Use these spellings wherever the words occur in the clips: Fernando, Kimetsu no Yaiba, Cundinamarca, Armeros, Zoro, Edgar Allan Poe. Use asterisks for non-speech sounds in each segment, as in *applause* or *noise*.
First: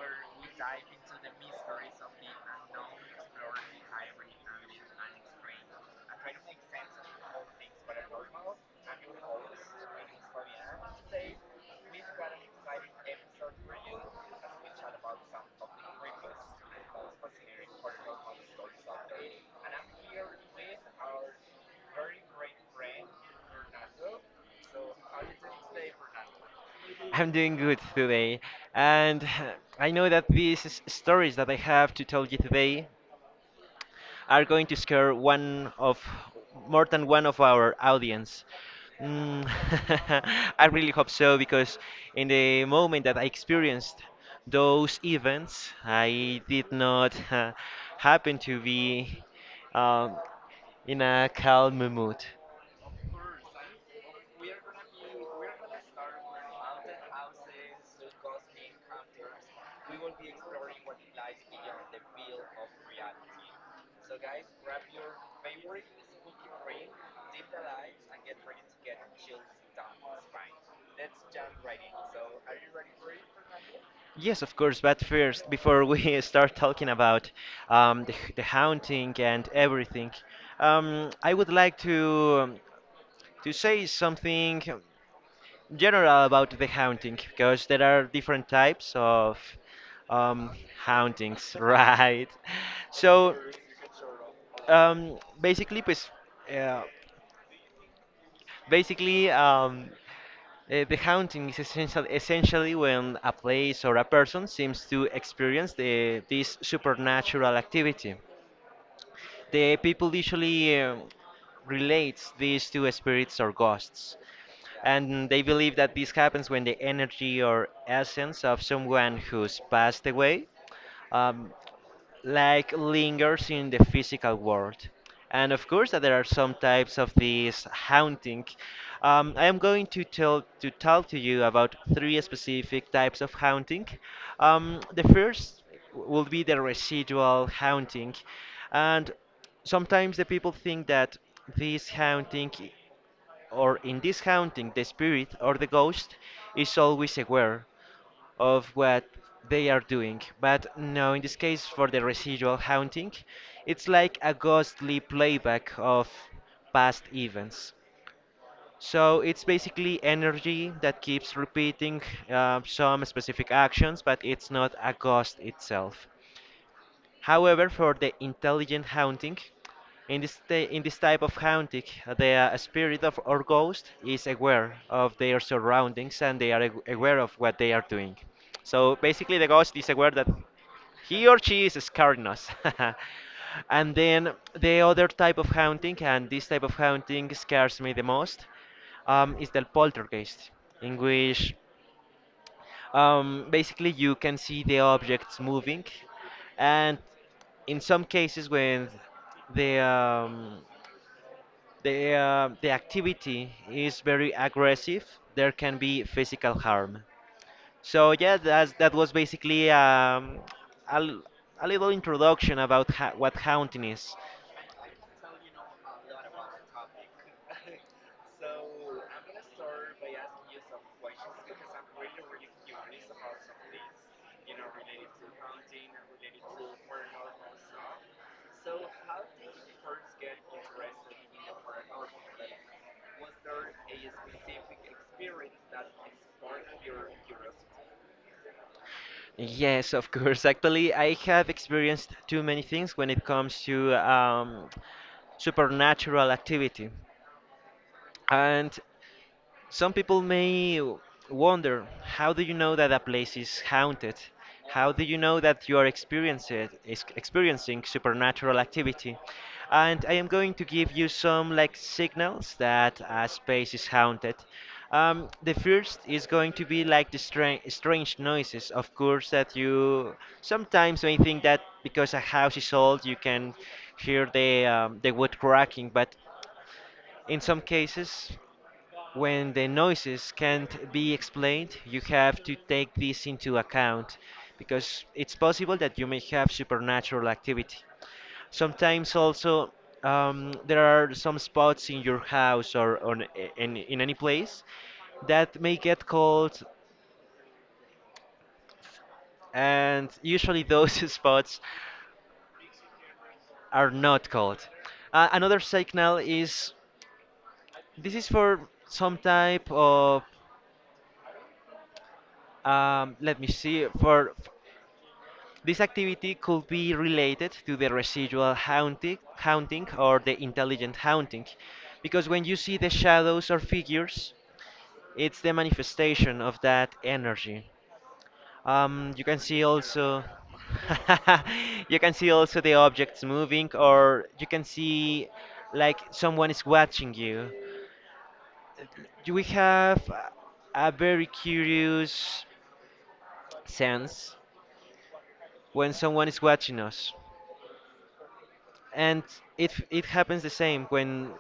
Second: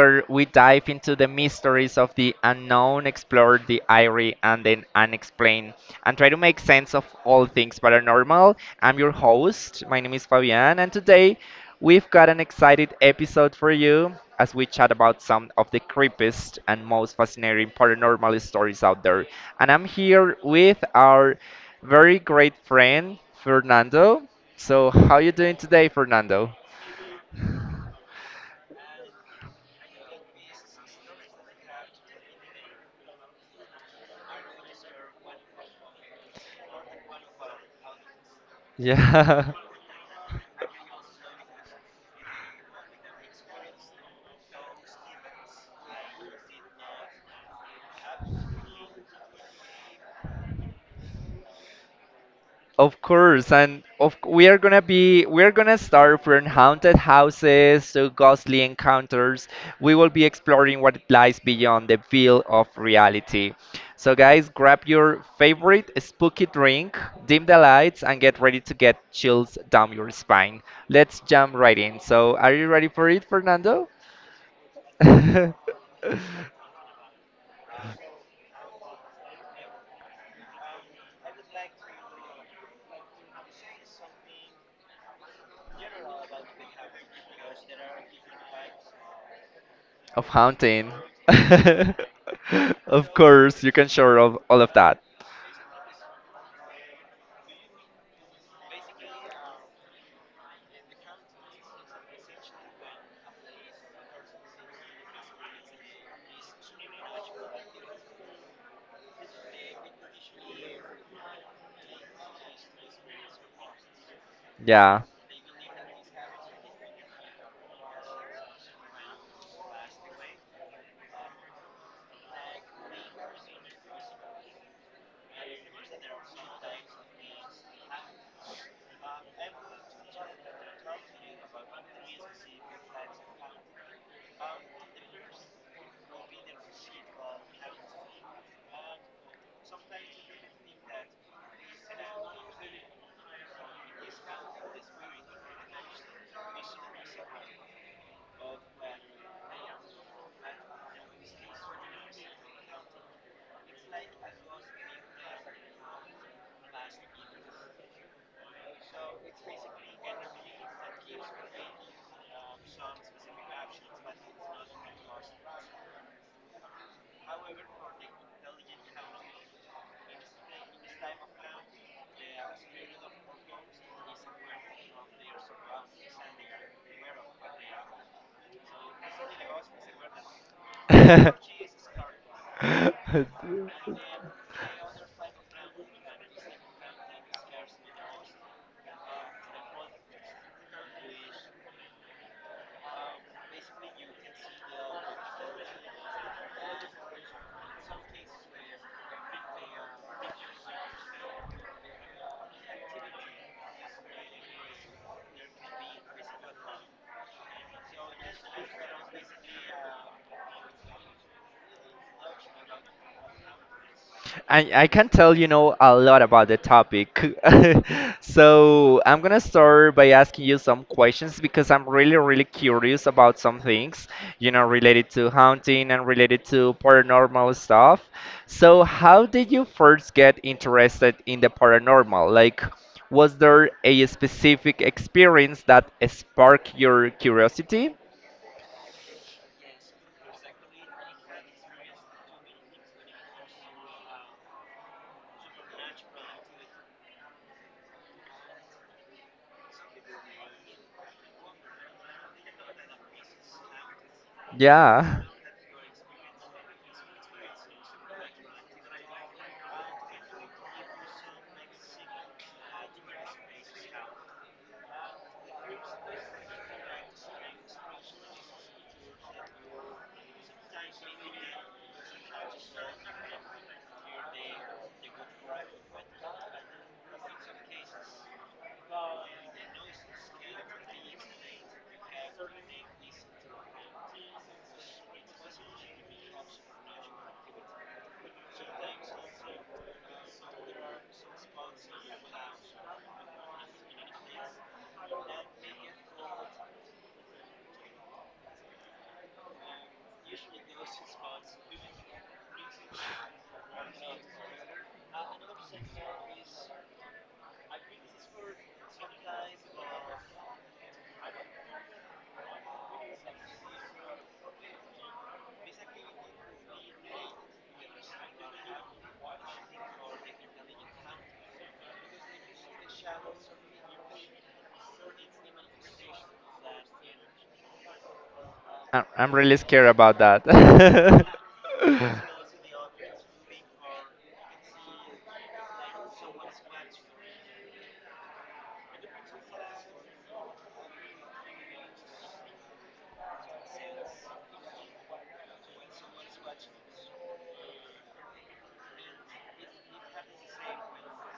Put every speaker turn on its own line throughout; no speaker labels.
where we dive into the mysteries of the unknown, explore the eerie and the unexplained, and try to make sense of all things paranormal. I'm your host, my name is Fabian, and today we've got an excited episode for you as we chat about some of the creepiest and most fascinating paranormal stories out there. And I'm here with our very great friend, Fernando. So, how you doing today, Fernando?
I'm doing good today, and *sighs* I know that these stories that I have to tell you today are going to scare one of more than one of our audience. Mm,
Yeah.
*laughs* I really hope so because in the moment that I experienced those events, I did not *laughs* happen to be um, in a calm mood.
*laughs* Of course. We are gonna start from haunted houses to ghostly encounters. We will be exploring what lies beyond the veil of reality. So, guys, grab your favorite spooky drink, dim the lights, and get ready to get chills down your spine. Let's jump right in. So, are you ready for it, Fernando?
Yes, of course, but first, before we *laughs* start
*laughs*
talking about the haunting and everything. I would like to say something general about the haunting because there are different types of
Of
um,
hunting.
hauntings, *laughs*
*laughs*
right?
Of
So
course, you can share all of that.
basically, pues, uh, basically. The haunting is essentially when a place or a person seems to experience this supernatural activity. The people usually relates this to spirits or ghosts,
Yeah.
and they believe that this happens when the energy or essence of someone who's passed away um, like lingers in the physical world. And of course, that there are some types of this haunting. I am going to tell to you about three specific types of haunting. The first will be the residual haunting, and sometimes the people think that this haunting, or in this haunting, the spirit or the ghost is always aware of what they are doing. But no, in this case, for the residual haunting, it's like a ghostly playback of past events. So it's basically energy that keeps repeating some specific actions, but it's not a ghost itself. However, for the intelligent haunting, in this type of haunting, the spirit of or ghost is aware of their surroundings and they are aware of what they are doing. So basically, the ghost is aware that
*laughs* I
he or she is scaring us. *laughs* And then the other type of haunting, and this type of haunting scares me the most, is the poltergeist, in which basically, you can see the objects moving, and in some cases, when the um, the activity is very aggressive, there can be physical harm. So yeah, that was basically a, l- a little introduction about what haunting is.
I can tell you know a lot about the topic. *laughs* So I'm gonna start by asking you some questions because I'm really curious about some things, you know, related to hunting and related to paranormal stuff. So how did you first get interested in the paranormal? Like, was there a specific experience that sparked your curiosity?
Yes, of course. *laughs* Actually, I have experienced too many things when it comes to supernatural activity. And some people may wonder, how do you know that a place is haunted? How do you
Yeah.
know that you are experiencing supernatural activity? And I am going to give you some like signals that a space is haunted. The first is going to be like the strange noises. Of course, that you sometimes may think that because a house is old, you can hear the wood cracking, but in some cases when the noises can't be explained, you have to take this into account because it's possible that you may have supernatural activity. Sometimes also there are some spots in your house or in any place that may get cold, and usually those *laughs* spots are not cold. Another signal is this is for some type of let me see for this activity could be related to the residual haunting or the intelligent haunting, because when you see the shadows or figures, it's the manifestation of that energy. You
I'm
can
really
see
scared about
also
that. *laughs*
*laughs* you can see also the objects moving, or you can see like someone is watching you. Do we have a very curious sense when someone is watching us? And it happens the same when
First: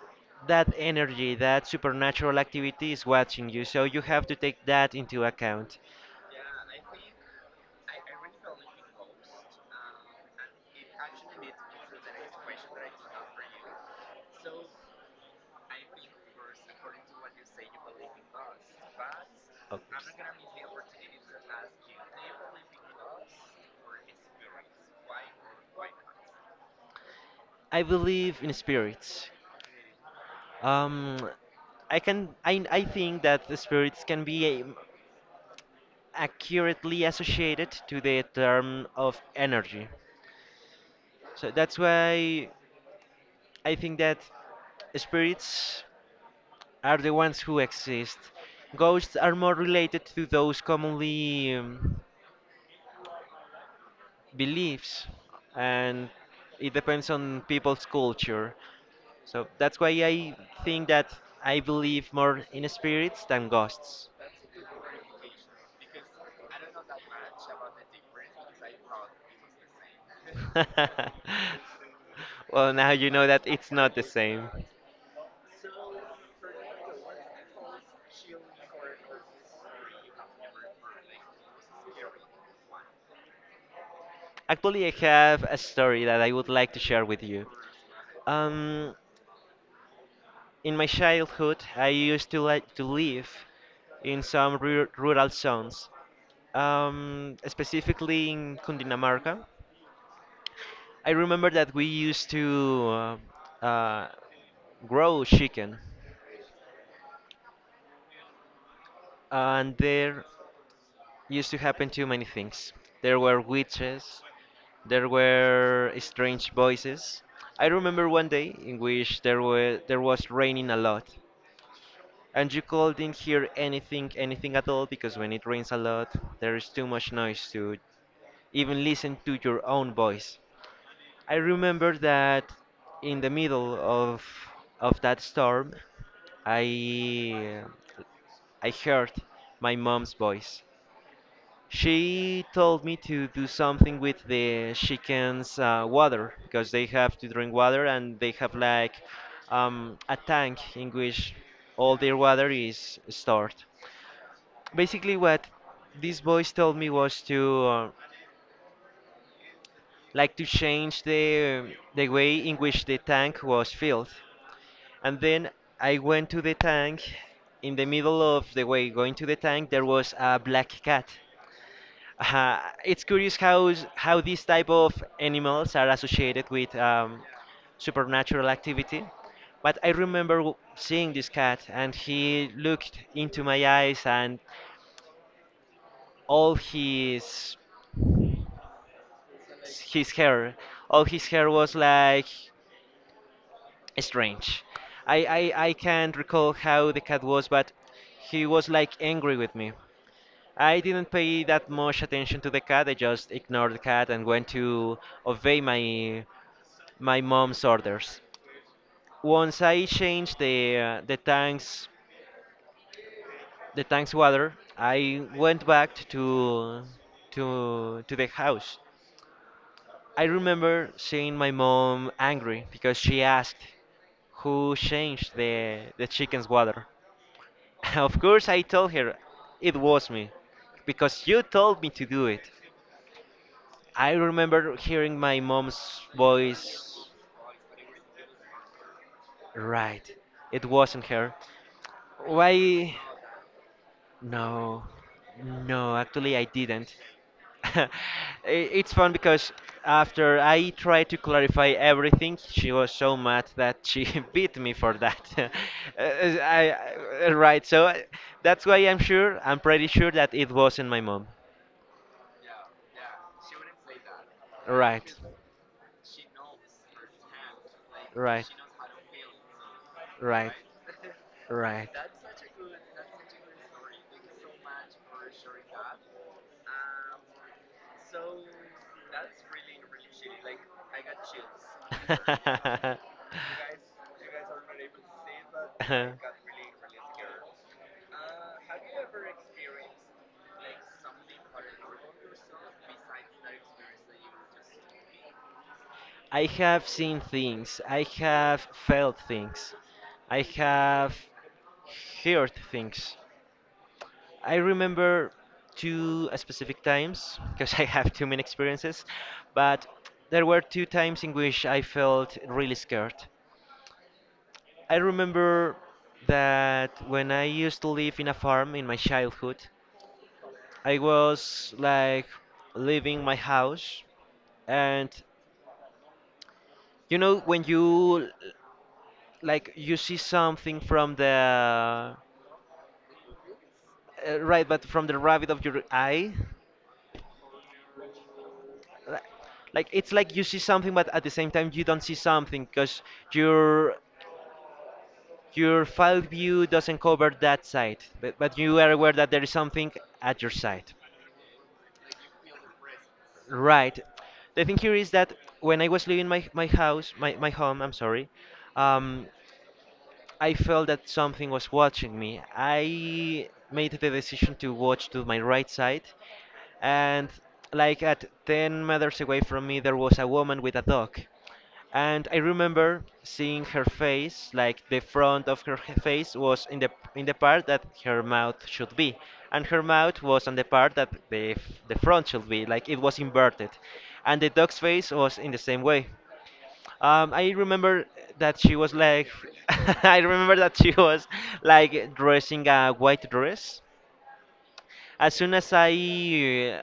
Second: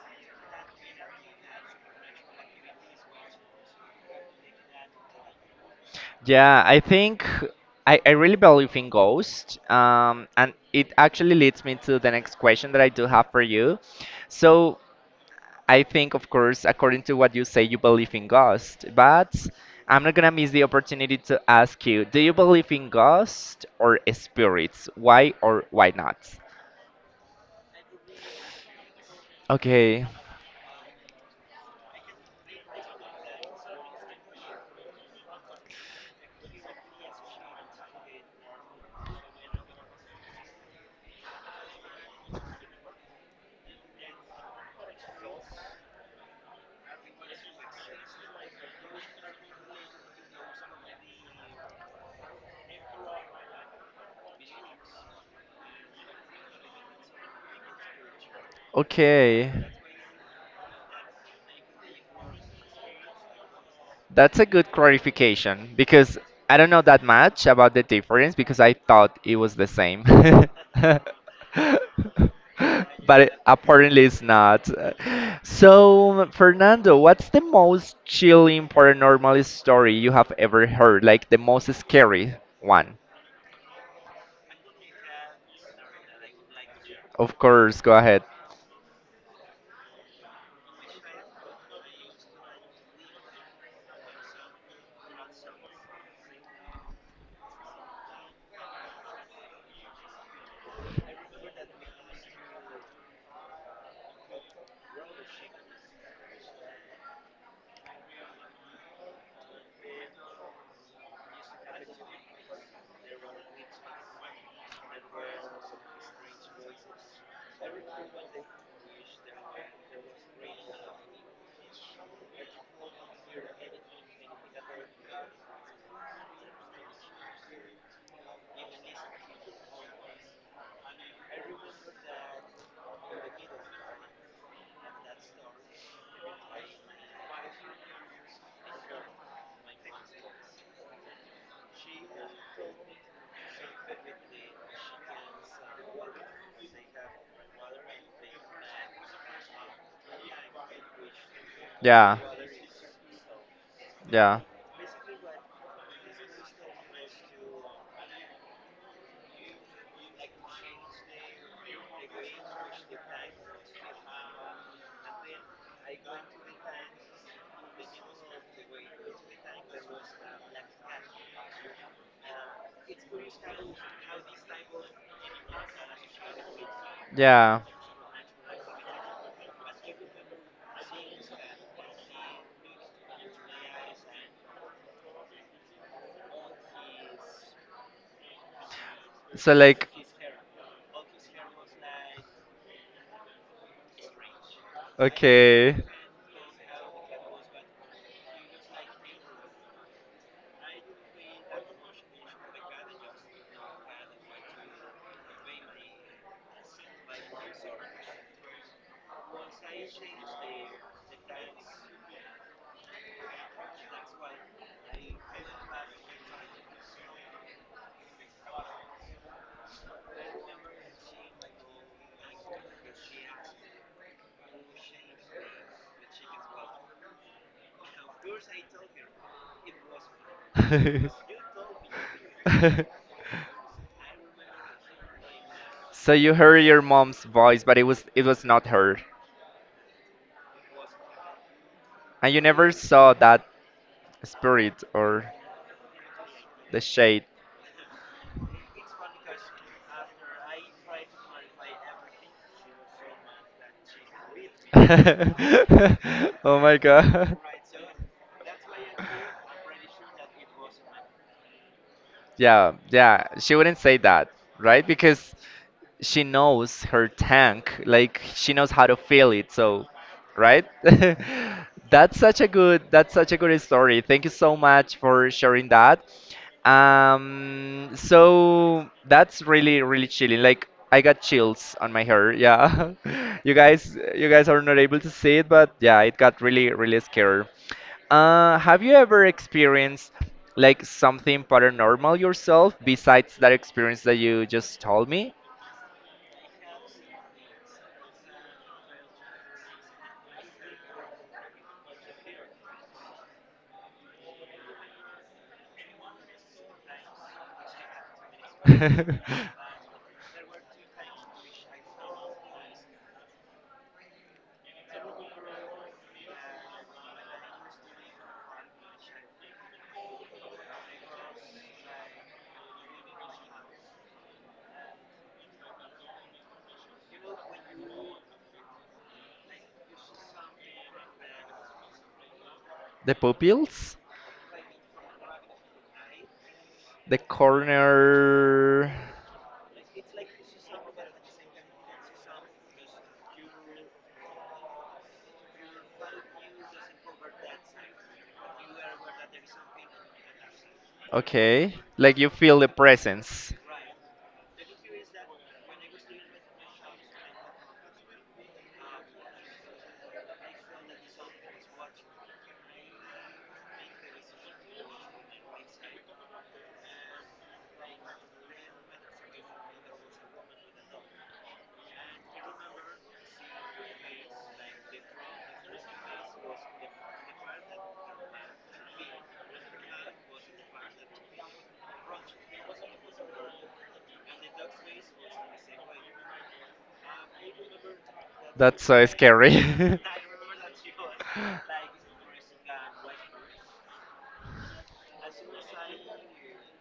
that energy, that supernatural activity, is watching you, so you have to take that into account.
Yeah, I think I really believe in ghosts. And it actually leads me to the next question that I do have for you. So I think, of course, according to what you say, you believe in ghosts, but I'm
Ok.
not gonna miss the opportunity to ask you, do you believe in ghosts or spirits? Why or why not?
I believe in spirits.
Okay,
Um I can I think that the spirits can be accurately associated to the term of energy. So that's why I think that spirits are the ones who exist. Ghosts are more related to those commonly beliefs, and it depends on people's culture. So
okay.
that's why I think that I believe more in spirits than ghosts.
That's a good clarification because I don't know that much about the difference because I thought it was the same. *laughs*
*laughs* Well, now you
But
know that it's not the
apparently it's
same.
not. So, Fernando, what's the most chilling paranormal story you have ever heard? Like the most scary one?
Actually, I have a story that I would like to share with
Of
you.
course, go ahead.
Um, in my childhood, I used to like to live in some rural zones, specifically in Cundinamarca. I remember that we used to uh, uh, grow chicken, and there used to happen too many things. There were witches, there were strange voices. I remember one day in which there was raining a lot, and you couldn't hear anything, anything at all, because when it rains a lot, there is too much noise to even listen to your own voice. I remember that in the middle of that storm, I I heard my mom's voice. She told me to do something with the chickens' water because they have to drink water and they have like a tank in which all their
Yeah,
water is stored.
yeah,
Basically, what these boys told me was to like to change the way in which the tank was filled. And then I went to the tank. In the middle of the way going to the tank, there was a black cat. It's curious how these type of animals are associated with
yeah.
supernatural activity. But I remember seeing this cat, and he looked into my eyes, and all
So, like,
his hair, all his hair was like strange. I I
okay.
can't recall how the cat was, but he was like angry with me. I didn't pay that much attention to the cat. I just ignored the cat and went to obey my mom's orders. Once I changed the the tanks water, I went back to to the house. I remember seeing my mom angry because she asked who changed the chicken's water. *laughs* Of course, I told her it was me because you told me to do it.
*laughs*
I remember hearing my mom's
So you heard your
voice.
mom's voice, but it was not her.
Right, it wasn't her.
And you never
Why?
saw that spirit
No,
or
no, actually, I
the
didn't.
shade.
*laughs* I- it's fun because after I tried to clarify everything, she was so mad that she *laughs* beat me for that. *laughs* Uh,
*laughs* Oh
I,
my god.
right, so that's why I'm sure, I'm pretty sure that it wasn't my mom.
Yeah, yeah, she wouldn't say that, right?
Right,
Because she knows her tank, like
right,
she knows how to fill it. So,
right,
right? *laughs* That's such a good story. Thank you so much for sharing that. So that's really chilling. Like I got chills on my hair. Yeah. *laughs* You guys are not able to see it, but yeah,
right.
it
*laughs*
got really scary. Have you ever experienced like something paranormal yourself besides that experience that you just told me?
I have seen things. I have felt things. I have heard things. I remember two specific times because *laughs* I have too many
*laughs*
experiences,
The
but there were two times in which I felt really scared. I remember that when I used to live in a farm in my childhood, I was like leaving my house, and you know when you like you see something from the
pupils,
right but from the rabbit of your eye
the corner.
li- like it's like you see something but at the same time you don't see something because your your file view doesn't cover that side, but you are aware that there is something at your side.
Okay, like you feel the presence.
Right, the thing here is that when I was leaving my, my house, my home, I'm sorry. um, I felt that something was watching me. I made the decision to watch to my right side, and like at 10 meters away from me, there was a woman with a dog. And I remember seeing her face, like the front of her face was in the part that her mouth should be, and her mouth was on the part that the front should be, like it was inverted, and the dog's face was in the same way. I remember that she
That's
was
so
like, *laughs*
scary. *laughs*
I remember that she was like dressing a white dress. As soon as I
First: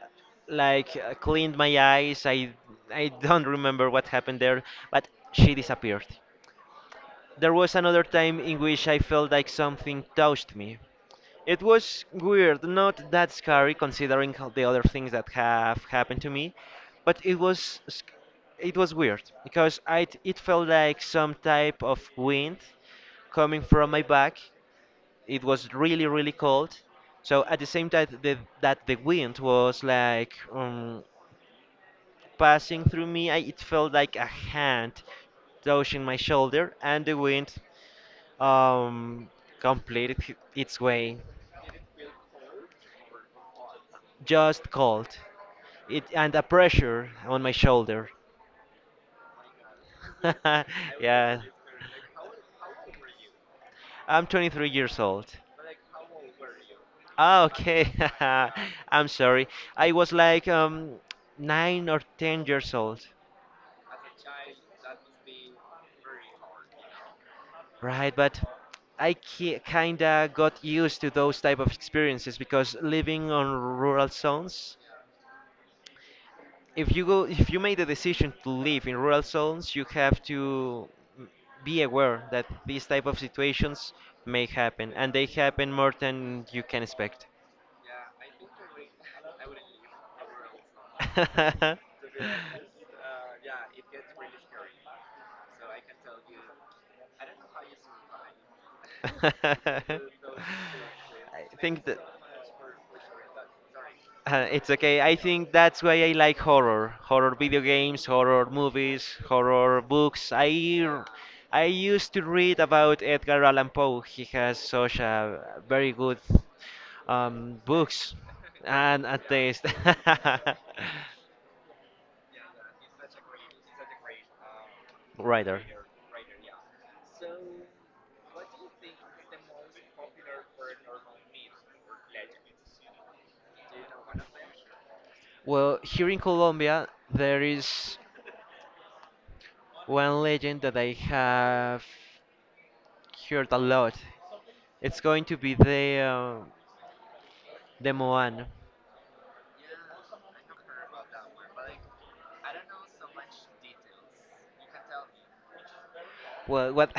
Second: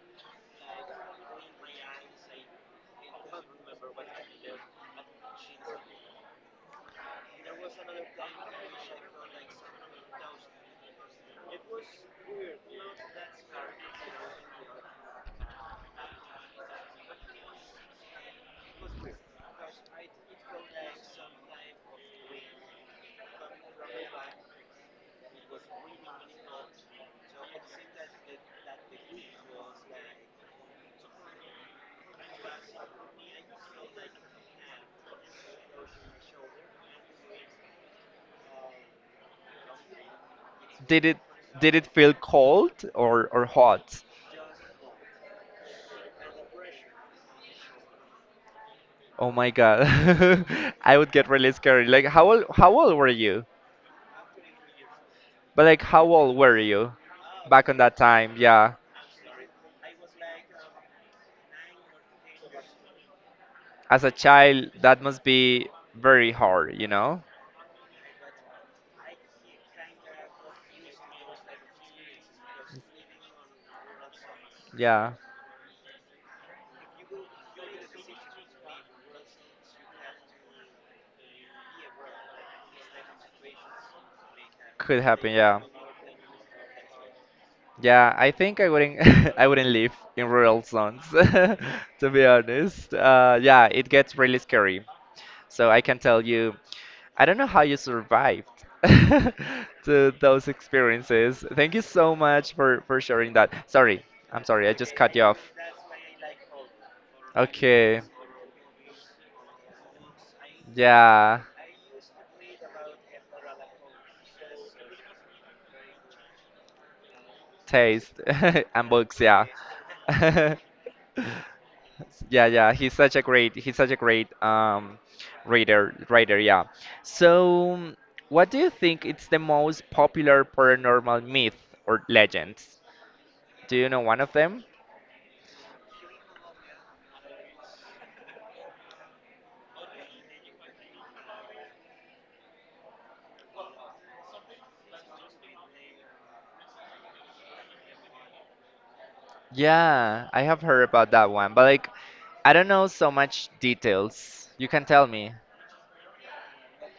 like cleaned my eyes, I don't remember what happened there, but she disappeared. There was another time in which I felt like something touched me. It was weird, not that scary considering how the other things that have happened to me, but it was it was weird because I it felt like some type of wind coming from my back. It was really really cold, so at the same time that the wind was like passing through me, it felt like a hand touching my shoulder, and the wind um, completed its
did it
way,
did it feel cold or hot?
just cold. It and a pressure on my shoulder.
Oh my God. *laughs* I
*laughs*
would get
Yeah,
really scared. Like how old were you?
I'm 23 years old.
But like how old were you
Ah,
back on
okay.
that time?
*laughs*
Yeah.
I'm sorry. I was like nine or 10 years old,
As a child, that must be very hard, you know?
right? But I ki kinda got used to those type of experiences because living on rural zones,
Yeah.
if you make the decision to live in rural zones you have to m- be aware that these type of situations may happen
Could
and they
happen, yeah.
happen more than you can expect.
Yeah, I think I wouldn't *laughs* I wouldn't live in rural zones *laughs* to be
*laughs*
honest. Yeah, it gets really scary. So I can tell you, I don't know how you survived
*laughs* I
*laughs* to those experiences. Thank you
think that
so much for sharing that. Sorry, I'm sorry,
it's
I just
okay.
cut
I
you off.
think that's why I like horror, horror video
Okay,
games, horror movies, horror books.
yeah,
I used to read about Edgar Allan Poe. He has such a very good books
taste *laughs* and
and
books,
a
yeah.
taste
*laughs*
*laughs*
Yeah, yeah, he's such a great he's such a great
writer.
reader writer, yeah. So, what do you think it's the most popular paranormal myth or legends? Do you know one of them?
Well, here in Colombia, there is. One legend that I have heard a lot. It's going to be the the Moan.
Yeah, I have heard about that one, but like I don't know so much details. You can tell me. *laughs*
Well, what?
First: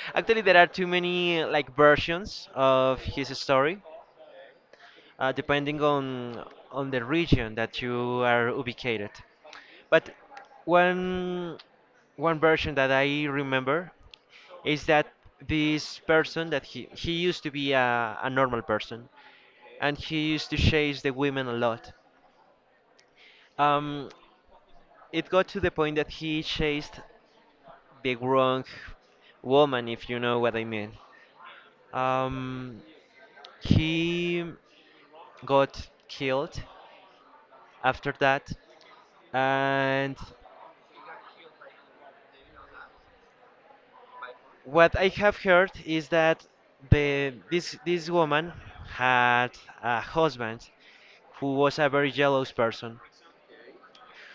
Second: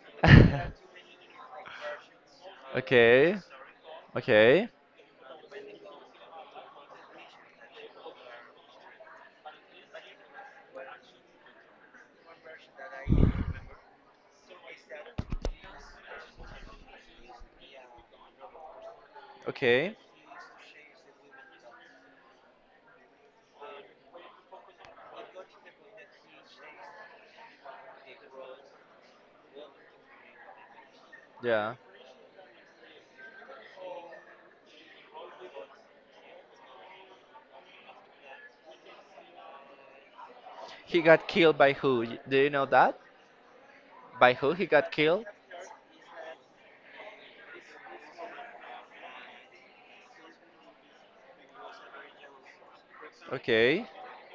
*laughs* actually, there are too many like versions of his
Okay,
story,
okay,
depending on the region that you are ubicated. But one one version that I remember is that this person that he used to be a normal person,
okay.
and he used to chase the women a lot. Um, It got to the point that he chased the wrong woman, if you know what I mean.
Yeah.
Um, he got killed after that, and
He got killed by who? Do you know that? By who he got
what I
killed?
have heard is that the this this woman had a husband who was a very jealous person.
Okay,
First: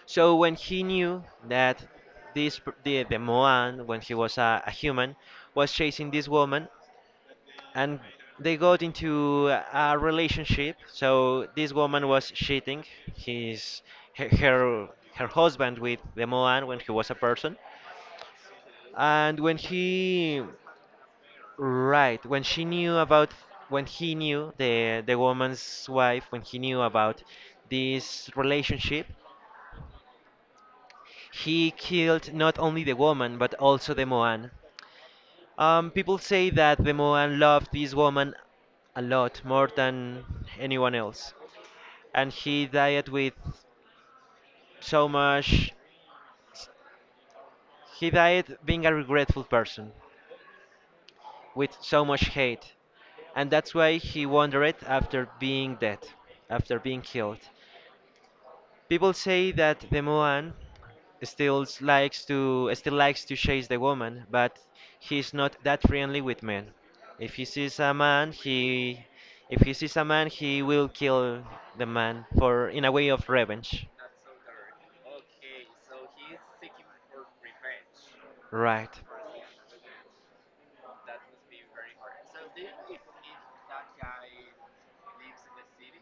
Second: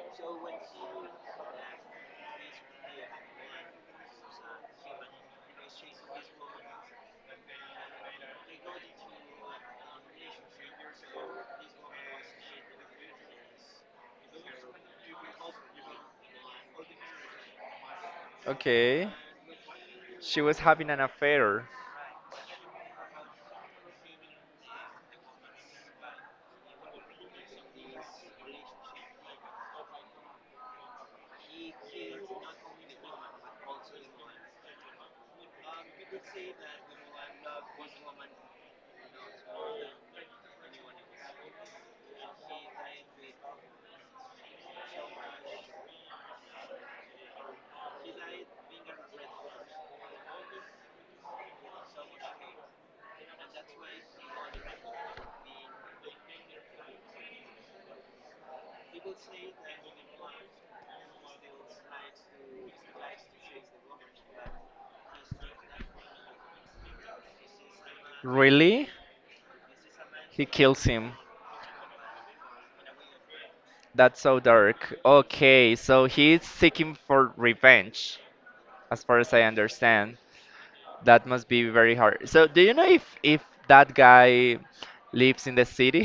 So when he knew that the Moan, when he was a human, was chasing this woman, and they got into a relationship. So this woman was cheating his her her her husband with the Moan when he was a person,
okay.
and when
She
he
was having an affair.
right when she knew about when he knew the woman's wife when he knew about this relationship, he killed not only the woman but also the Moan. People say that the Moan loved this woman a lot more than anyone else, and he died with so much he died being a regretful person with so much hate, and that's why he wandered after being dead, after being killed. People say that the moan still likes to chase the woman, but he's not that friendly with men. If he sees a man
Really?
he If he sees a man,
He
he
kills
will
him.
kill the man for in a way of revenge,
That's so dark. Okay, so he's seeking for revenge,
right?
as far as I understand. That must be very hard. So, do you know if that guy lives in the city?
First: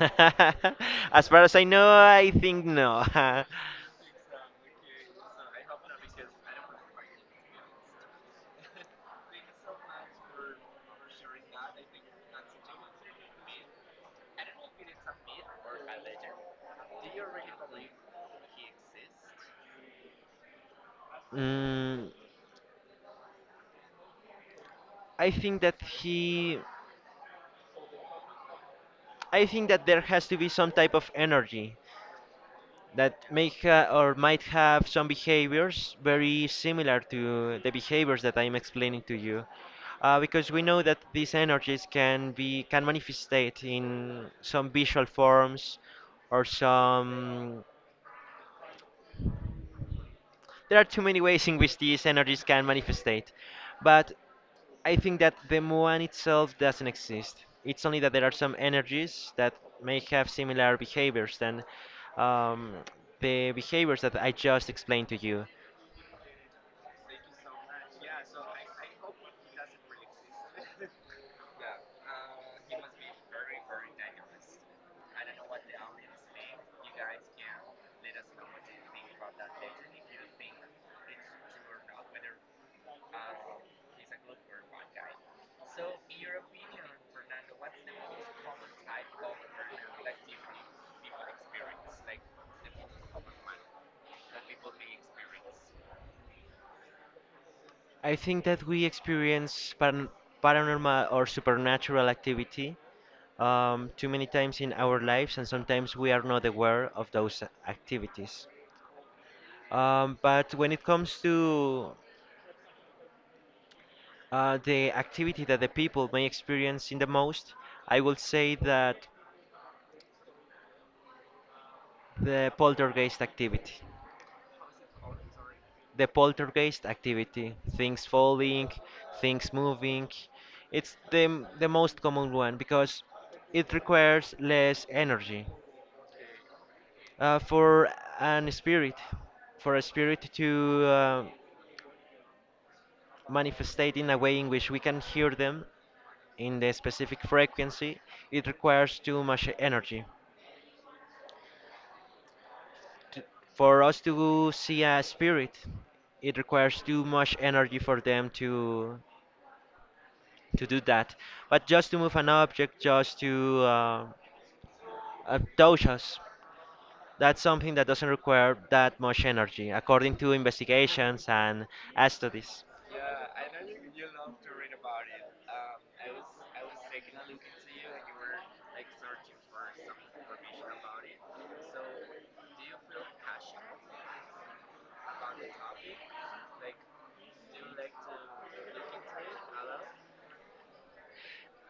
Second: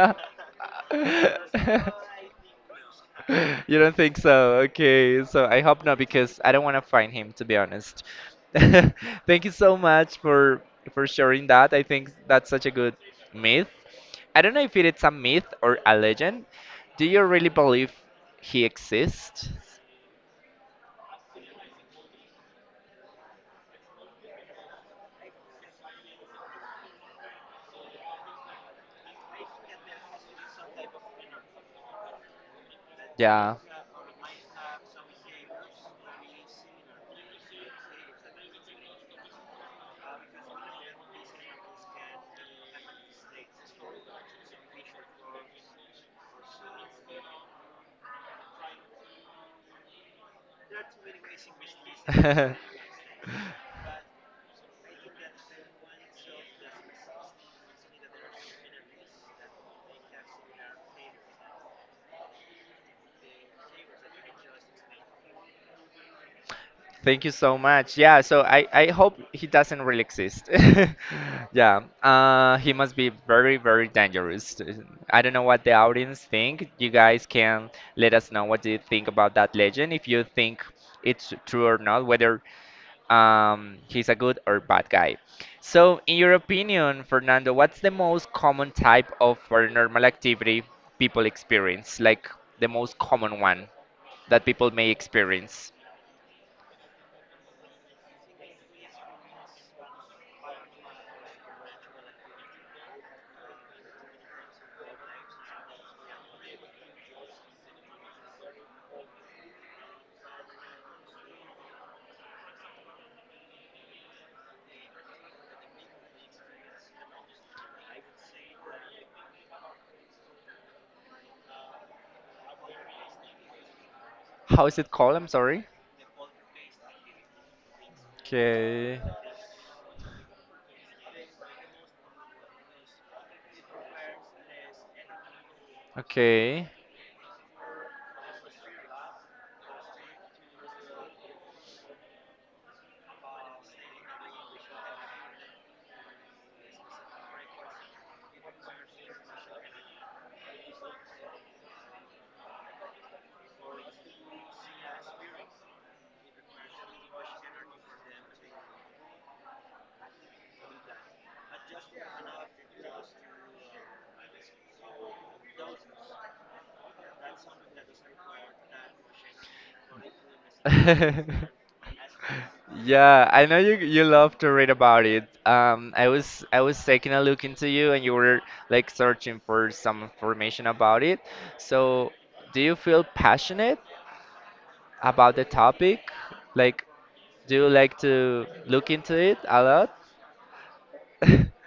*laughs* As far as I know,
*laughs*
I think no. *laughs*
You don't think so? Okay, so I hope not because I don't want to find him to be honest. *laughs* Thank you so much for sharing that. I think that's such a good myth. I don't know if it is a myth or a legend. Do you really believe he exists?
mm, I think that he. I think that there has to be some type of energy that
Yeah.
or might have some behaviors very similar to the behaviors that I'm explaining to you. Because we know that these energies can manifestate in some visual forms, or some. There are too many ways in which these energies
*laughs*
can manifestate, but I think that the muon itself doesn't exist. It's only that there are some energies that may have similar behaviors than um, the behaviors that I just explained to you.
Thank you so much. Yeah, so I hope he doesn't really exist. *laughs* Yeah, he must be very, very dangerous. I don't know what the audience think. You guys can let us know what do you think about that legend, if you think it's true or not, whether he's a good or bad guy. So, in your opinion, Fernando, what's the most common type of paranormal activity people experience? Like the most common one that people may experience?
I think that we experience paranormal or supernatural activity too many times in our lives, and sometimes we are not aware of those activities. But when it comes to the activity that the people may experience in the most, I will say that the poltergeist activity.
How is it called? I'm sorry.
The poltergeist activity, things falling,
Okay.
things moving, it's the, the most common one because it requires less energy.
Okay.
For an spirit, for a spirit to manifestate in a way in which we can hear them in the specific frequency, it requires too much energy. t- for us to see a spirit, it requires too much energy for them to do that. But just to move an object, just to touch us, that's something that doesn't require that much energy, according to investigations and
*laughs*
studies.
Yeah, I know you love to read about it. I was taking a look into you and you were like searching for some information about it. So, do you feel passionate about the topic? Like, do you like to look into it a lot? *laughs*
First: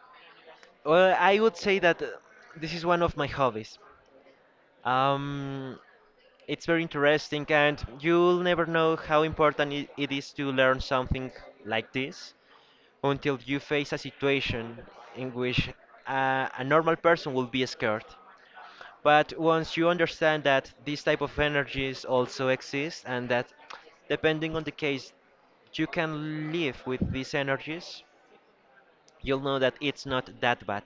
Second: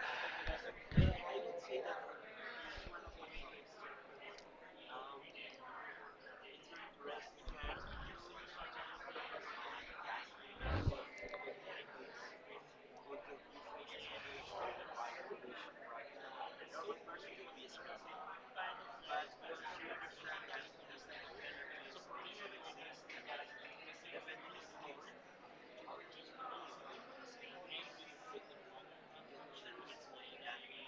Well, I would say that this is one of my hobbies. Um, it's very interesting, and you'll never know how important it is to learn something like this until you face a situation in which a normal person will be scared. But once you understand that these type of energies also exist, and that depending on the case you can live with these energies, you'll know that it's not that bad.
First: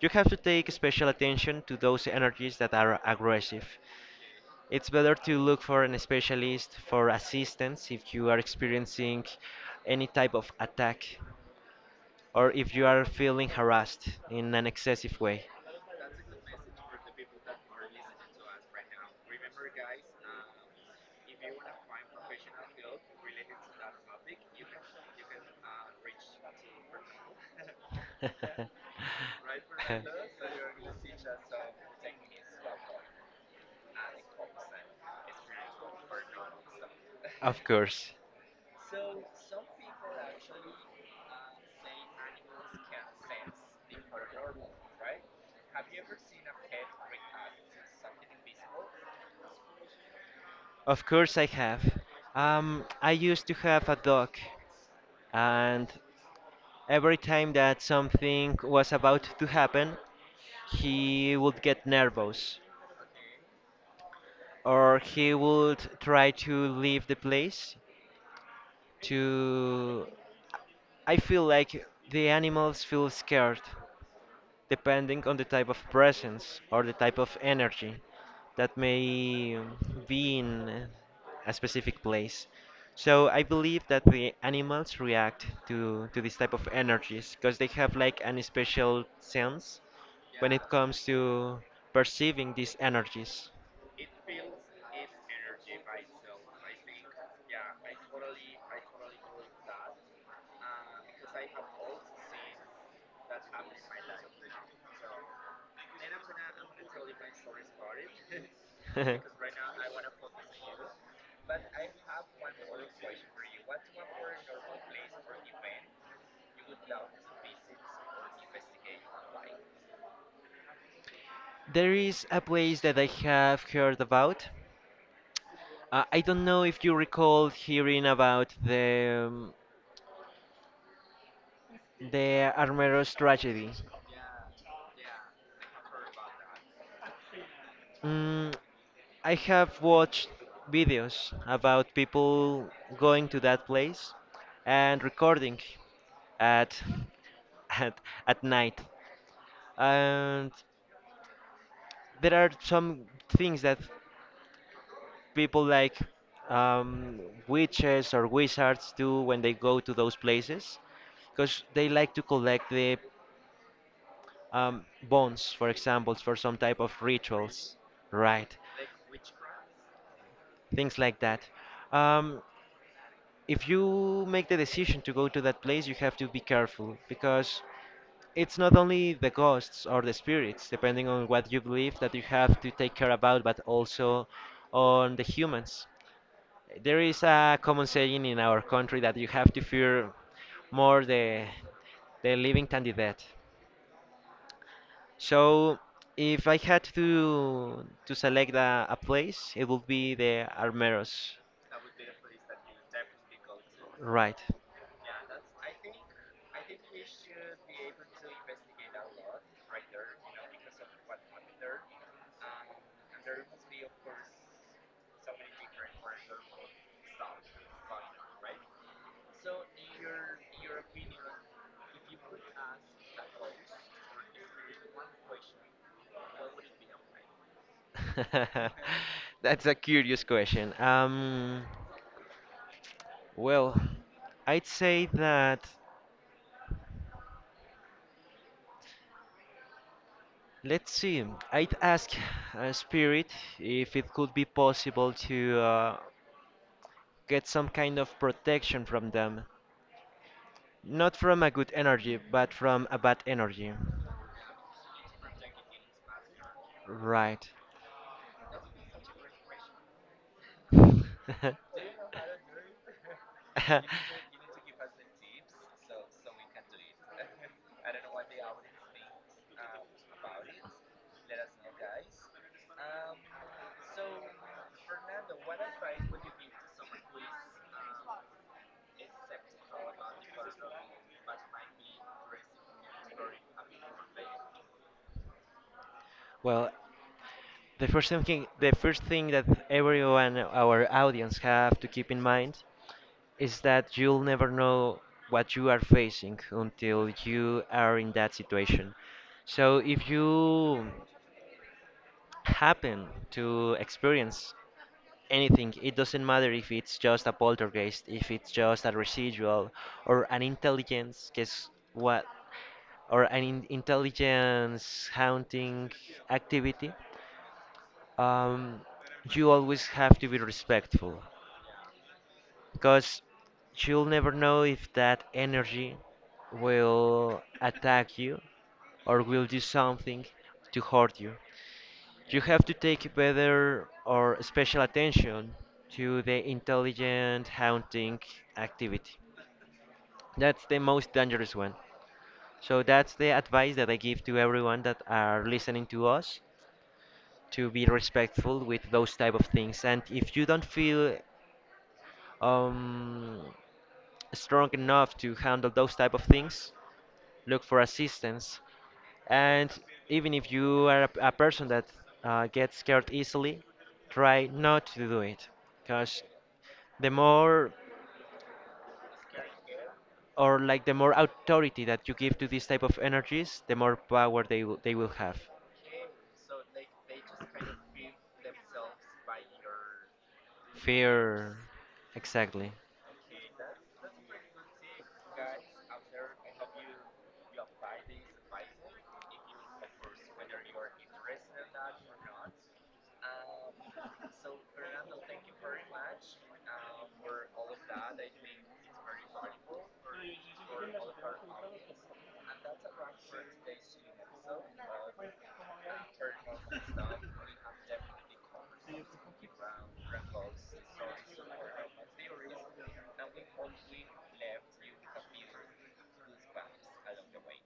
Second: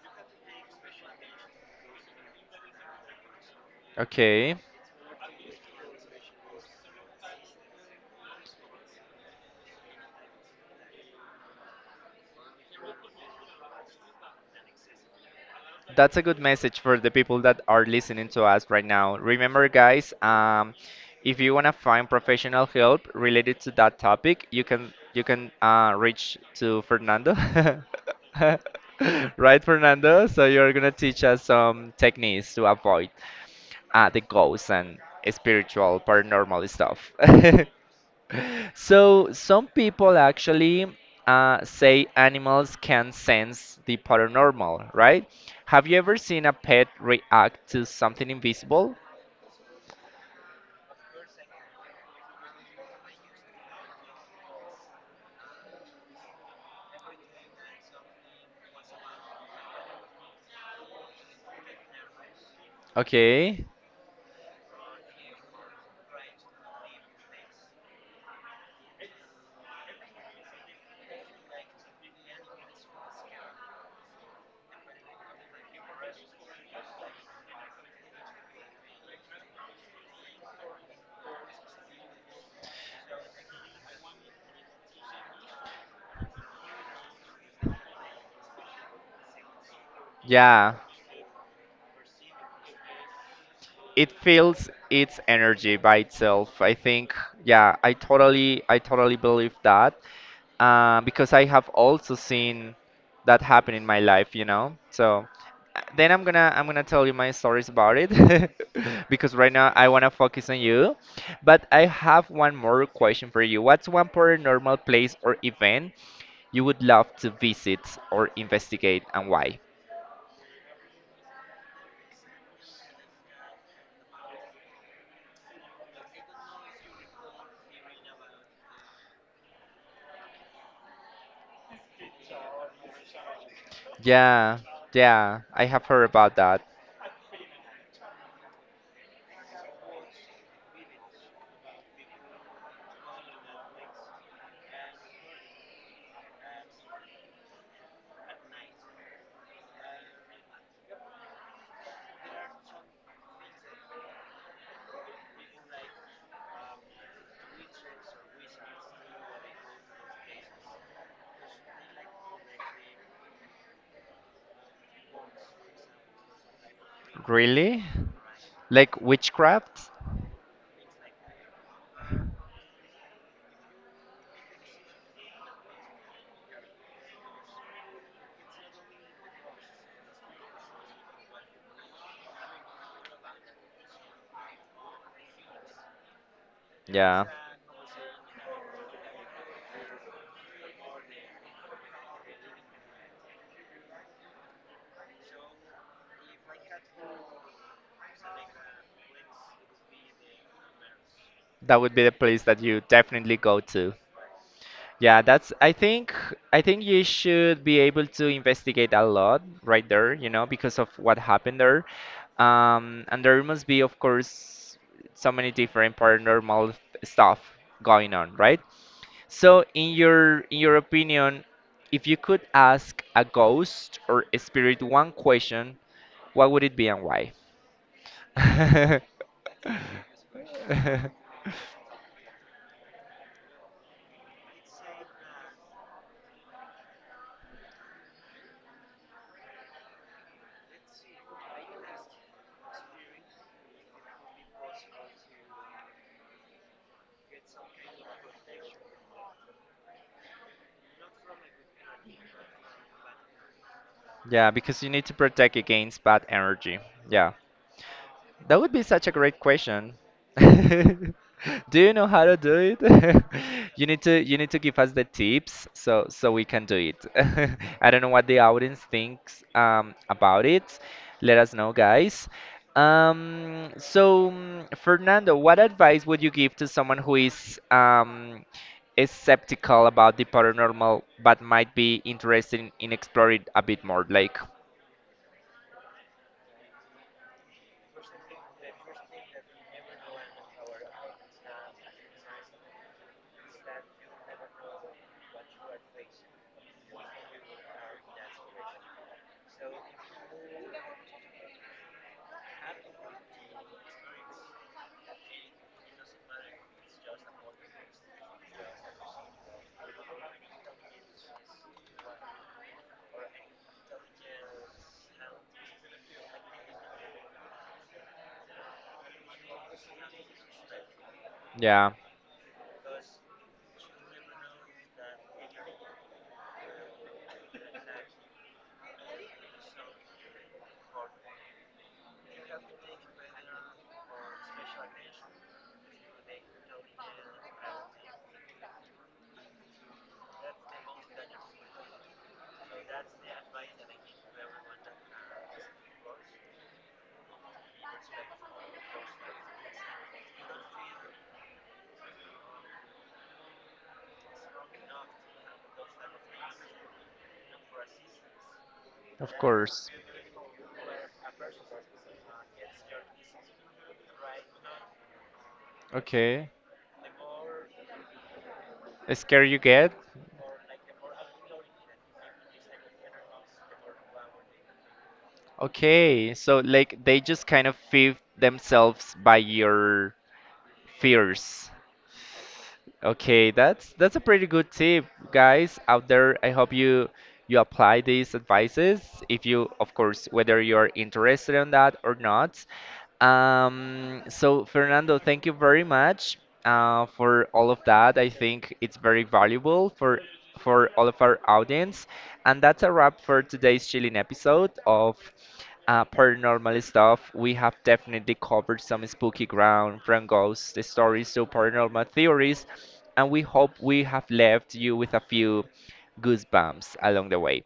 You have to take special attention to those energies that are aggressive.
Okay.
It's better to look for an specialist for assistance if you are experiencing any type of attack, or if you are feeling harassed in an excessive way.
That's a good message for the people that are listening to us right now. Remember, guys, if you want to find professional help related to that topic, you can reach to Fernando,
*laughs*
*laughs* right, Fernando? So you're gonna teach us some techniques to avoid the ghosts and spiritual paranormal stuff.
Of
*laughs*
course.
So some people actually say animals can sense the paranormal, right? Have you ever seen a pet react to something invisible?
Of course I have. I used to have a dog, and every time that something was about to happen, he would get nervous,
Okay,
or he would try to leave the place to. I feel like the animals feel scared depending on the type of presence or the type of energy that may be in a specific place. So I believe that the animals react to this type of energies because they have like an special sense when it
yeah,
comes to perceiving these energies.
it feels its energy by itself. I think, yeah, I totally believe that. Because I have also seen that happen in my life, you know. So then I'm gonna tell you my stories about it
*laughs*
*laughs* because right now I wanna focus on you. But I have one more question for you. What's one paranormal place or event you would love to visit or investigate, and why?
There is a place that I have heard about. I don't know if you recall hearing about the Armeros tragedy.
Yeah, yeah, I have heard about that.
Mm, I have watched videos about people going to that place and recording at *laughs* at at night. And there are some things that people like um, witches or wizards do when they go to those places because they like to collect the bones, for example, for some type of rituals,
Really?
right?
Like witchcraft?
Things like that. Um, if you make the decision to go to that place, you have to be careful, because it's not only the ghosts or the spirits, depending on what you believe, that you have to take care about, but also on the humans. There is
Yeah,
a common saying in our country that you have to fear more the living than the dead. So, if I had to select a place, it would be the Armeros.
that would be the place that you definitely go to.
Right.
Yeah, that's I think you should be able to investigate a lot right there, you know, because of what happened there. And there must be, of course, so many different paranormal stuff going on, right? So in your opinion, if you could ask a ghost or a spirit one question, what would it be and why?
*laughs* That's
*laughs*
a curious question.
*laughs*
Well, I'd say that let's see. I'd ask Spirit if it could be possible to get some kind of protection from them. Not from a good energy, but from a bad energy.
Yeah, because you need to protect against bad energy. Yeah.
Right.
That would be such a great question. *laughs* Do you
*laughs*
know how to do it? *laughs*
*laughs*
You need to give us the tips so we can do it. *laughs* I don't know what the audience thinks about it. Let us know, guys. Fernando, what advice would you give to someone who is skeptical about the paranormal but might be interested in exploring a bit more? Like,
Well, the first thing that everyone, our audience, have to keep in mind is that you'll never know what you are facing until you are in that situation. So if you happen to experience anything. It doesn't matter if it's just a poltergeist, if it's just a residual, or an intelligence, guess what, or intelligence haunting activity. Um, you always have to be respectful,
yeah,
because you'll never know if that energy will attack you or will do something to hurt you. You have to take better or special attention to the intelligent hunting activity. That's the most dangerous one. So that's the advice that I give to everyone that are listening to us, to be respectful with those type of things. And if you don't feel um, strong enough to handle those type of things, look for assistance.
of
And
course.
even if you are a person that gets scared easily, try not to do it. Because
Okay.
the more,
Scared you get?
or like the more authority that you give to these type of energies, the more power they will have.
Okay, so like they just kind of feed themselves by your
Fear,
fears.
exactly.
Okay, that's a pretty good tip, guys out there. I hope you apply these advices if you, of course, whether you're interested in that or not. So Fernando, thank you very much for all of that. I think it's very valuable for all of our audience. And that's a wrap for today's chilling episode of paranormal stuff. We have definitely covered some spooky ground from ghosts, the stories to paranormal theories, and we hope we have left you with a few goosebumps along the way.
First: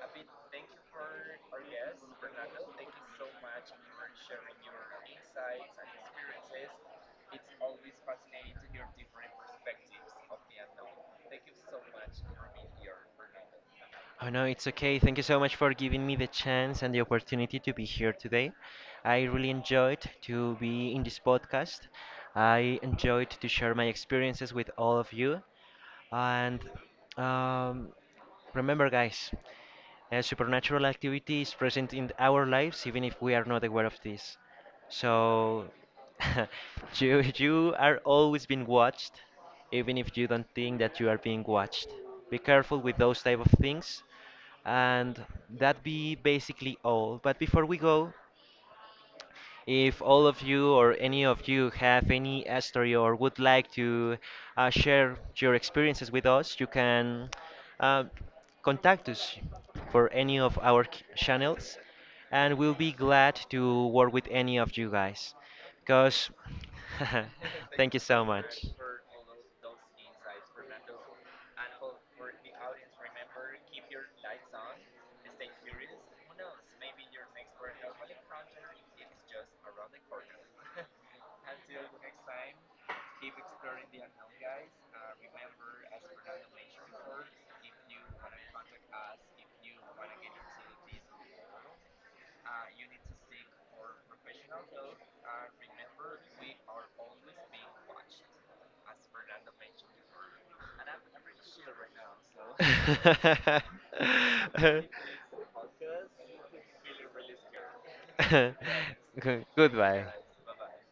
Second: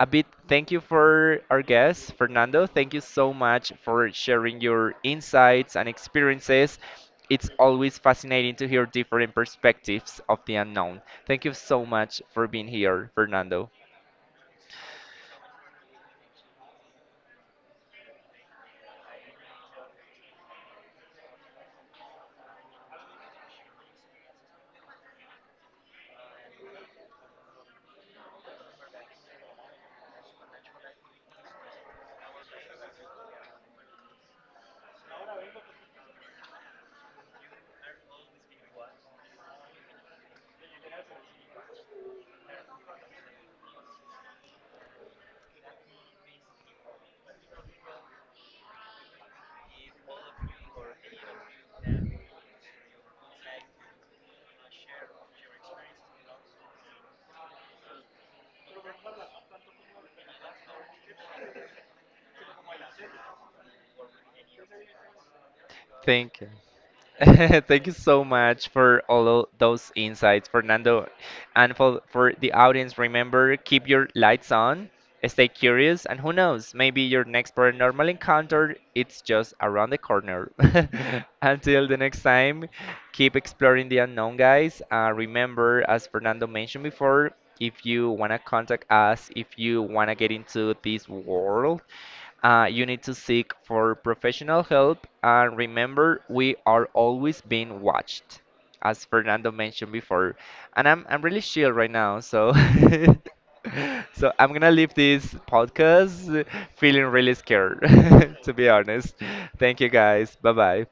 A bit thank you for our guest, Fernando. Thank you so much for sharing your insights and experiences. It's always fascinating to hear different perspectives of the unknown. Thank you so much for being here, Fernando.
Oh no, it's okay. Thank you so much for giving me the chance and the opportunity to be here today. I really enjoyed to be in this podcast. I enjoyed to share my experiences with all of you. And um, remember, guys, a supernatural activity is present in our lives even if we are not aware of this. So *laughs* you are always being watched, even if you don't think that you are being watched. Be careful with those type of things. And that be basically all. But before we go, if all of you or any of you have any story or would like to share your experiences with us, you can uh, contact us for any of our channels, and we'll be glad to work with any of you guys. Because,
Thank you.
*laughs*
*laughs* Thank you
thank you
so
so much.
much for all of those insights, Fernando. And for the audience, remember keep your lights on, stay curious, and who knows, maybe your next paranormal encounter it's just around the corner. *laughs* Until the next time, keep exploring the unknown, guys. Remember, as Fernando mentioned before, if you want to contact us, if
*laughs*
you want to get into this world, you need to seek for professional help and remember we are always being watched, as Fernando mentioned before. And I'm really chill right now, so *laughs* so I'm gonna leave this podcast feeling really scared, *laughs* to be honest. Thank you
Goodbye.
guys. Bye bye.